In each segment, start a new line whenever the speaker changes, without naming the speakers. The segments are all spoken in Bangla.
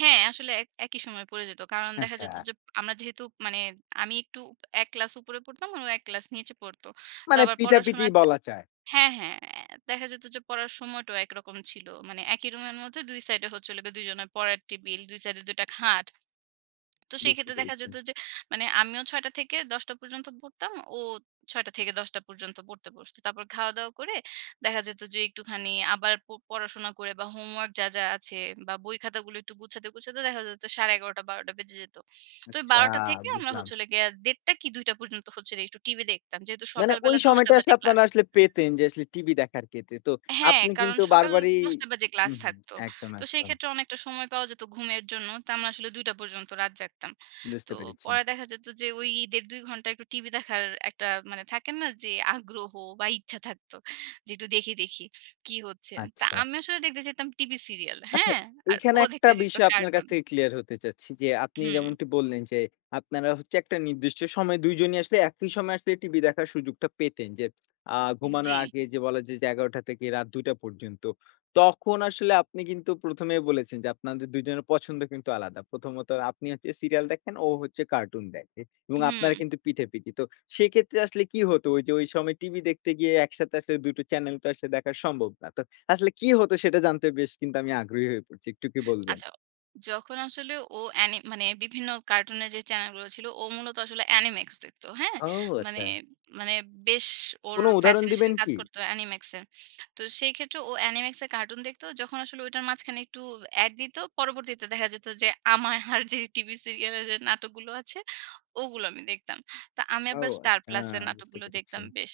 হ্যাঁ, আসলে এক একই সময় পড়ে যেত। কারণ দেখা যেত
আচ্ছা।
যে আমরা যেহেতু মানে আমি একটু ১ ক্লাস উপরে পড়তাম ও ১ ক্লাস নিচে পড়ত। তো
মানে
আবার
পিঠাপিঠি
পড়াশোনাটা
বলা যায়।
হ্যাঁ, হ্যাঁ, দেখা যেত যে পড়ার সময়টাও একরকম ছিল। মানে একই রুমের মধ্যে ২ সাইড এ হচ্ছে ২ জনের পড়ার টেবল। ২ সাইড এ ২ টা খাট। তো সেই
বুঝতে
ক্ষেত্রে দেখা
পেরেছি।
যেত যে, মানে আমিও ৬:০০ টা থেকে ১০ঃ০০ টা পর্যন্ত পড়তাম, ও ৬ঃ০০ টা থেকে ১০ঃ০০ টা পর্যন্ত পড়তে বসত। তারপর খাওয়া দাওয়া করে দেখা যেত যে, একটুখানি আবার প পড়াশোনা করে বা হোমওয়র্ক যা, যা আছে বা বই খাতাগুলো একটু গুছাতে, গুছাতে, দেখা যেত ১১:৩০ টা- ১২ঃ০০ টা বেজে যেত। তো
আচ্ছা,
১২ঃ০০ টা থেকে আমরা
বুঝলাম।
হচ্ছে হল গিয়ে ১:৩০ টা কি ২ঃ০০ টা পর্যন্ত হচ্ছে একটু টিভি দেখতাম। যেহেতু
মানে
সকাল
ওই
বেলা ১০ঃ০০ টা
সময়টা আসলে
বাজে ক্লাস।
আপনারা আসলে পেতেন যে, আসলে টিভি দেখার ক্ষেত্রে তো
হ্যাঁ,
আপনি
কারণ
কিন্তু
সকাল
বারবারই
১০ঃ০০ টা বাজে ক্লাস
হুম,
থাকতো।
একদম,
তো সেই
একদম।
ক্ষেত্রে অনেকটা সময় পাওয়া যেত ঘুমের জন্য। তো আমরা আসলে ২ঃ০০ টা পর্যন্ত রাত জাগতাম। তো
বুঝতে পেরেছি।
পরে দেখা যেত যে, ওই ইদের ২ ঘণ্টা একটু টিভি দেখার একটা মানে থাকে না যে আগ্রহ বা ইচ্ছা থাকতো। যে একটু দেখি, দেখি, কি হচ্ছে? তো
আচ্ছা।
আমি আসলে দেখতে যেতাম টিভি সিরিয়াল
আচ্ছা।
হ্যাঁ? আর
এখানে
ও
একটা
দেখতে যেত
বিষয় আপনার কাছ
কার্টুন।
থেকে ক্লিয়ার হতে চাচ্ছি। যে আপনি
হু।
যেমনটি বললেন যে আপনারা হচ্ছে একটা নির্দিষ্ট সময়ে ২ জনই আসলে একই সময়ে আসলে টিভি দেখার সুযোগটা পেতেন। যে আ ঘুমানোর
জ্বী।
আগে যে বলা যায় যে ১১ঃ০০ টা থেকে রাত ২ঃ০০ টা পর্যন্ত। তখন আসলে আপনি কিন্তু ১ম এই বলেছেন যে, আপনাদের ২ জনের পছন্দ কিন্তু আলাদা। প্রথমত আপনি হচ্ছে সিরিয়াল দেখেন, ও হচ্ছে কার্টুন দেখে। এবং আপনারা
হুঁ।
কিন্তু পিঠে পিঠি। তো সেক্ষেত্রে আসলে কি হতো ওই যে, ওই সময় টিভি দেখতে গিয়ে একসাথে আসলে ২ টো চ্যানেল তো আসলে দেখা সম্ভব না। তো আসলে কি হতো সেটা জানতে বেশ কিন্তু আমি আগ্রহী হয়ে পড়ছি। একটু কি বলবেন?
আচ্ছা। যখন আসলে ও এ্যানি মানে বিভিন্ন কার্টুনের যে চ্যানেল গুলো ছিল ও মূলত আসলে অ্যানিমেক্স দেখত। হ্যাঁ?
ও!
মানে,
আচ্ছা।
মানে, বেশ ওর
কোনো উদাহরণ
ফ্যাসিনেশন
দিবেন
কাজ
কি?
করতো এনিমেক্স এ। তো সেই ক্ষেত্রে ও অ্যানিমেক্স এ কার্টুন দেখত। যখন আসলে ওটার মাঝখানে একটু এড দিত, পরবর্তীতে দেখা যেত যে, আমায় আর যে টিভি সিরিয়াল যে নাটকগুলো আছে ওগুলো আমি দেখতাম। তো আমি
ও
আবার স্টার
আচ্ছা!
প্লাস এর
বুঝতে
নাটকগুলো
পেরেছি।
দেখতাম বেশ।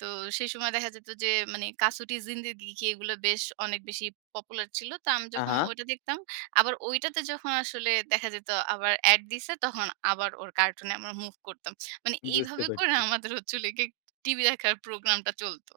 তো সেই সময় দেখা যেত যে মানি কাসুটির জিন্দেগি কি এগুলো বেশ অনেক বেশি পপুলার ছিল। তো আমি
আ
যখন
হা।
ওইটা দেখতাম, আবার ওইটাতে যখন আসলে দেখা যেত আবার এড দিছে, তখন আবার ওর কার্টুনে আমরা মুভ করতাম। মানে
বুঝতে
এইভাবে করে
পারছি।
আমাদের হচ্ছে হলো গিয়ে টিভি দেখার প্রোগ্রামটা চলত।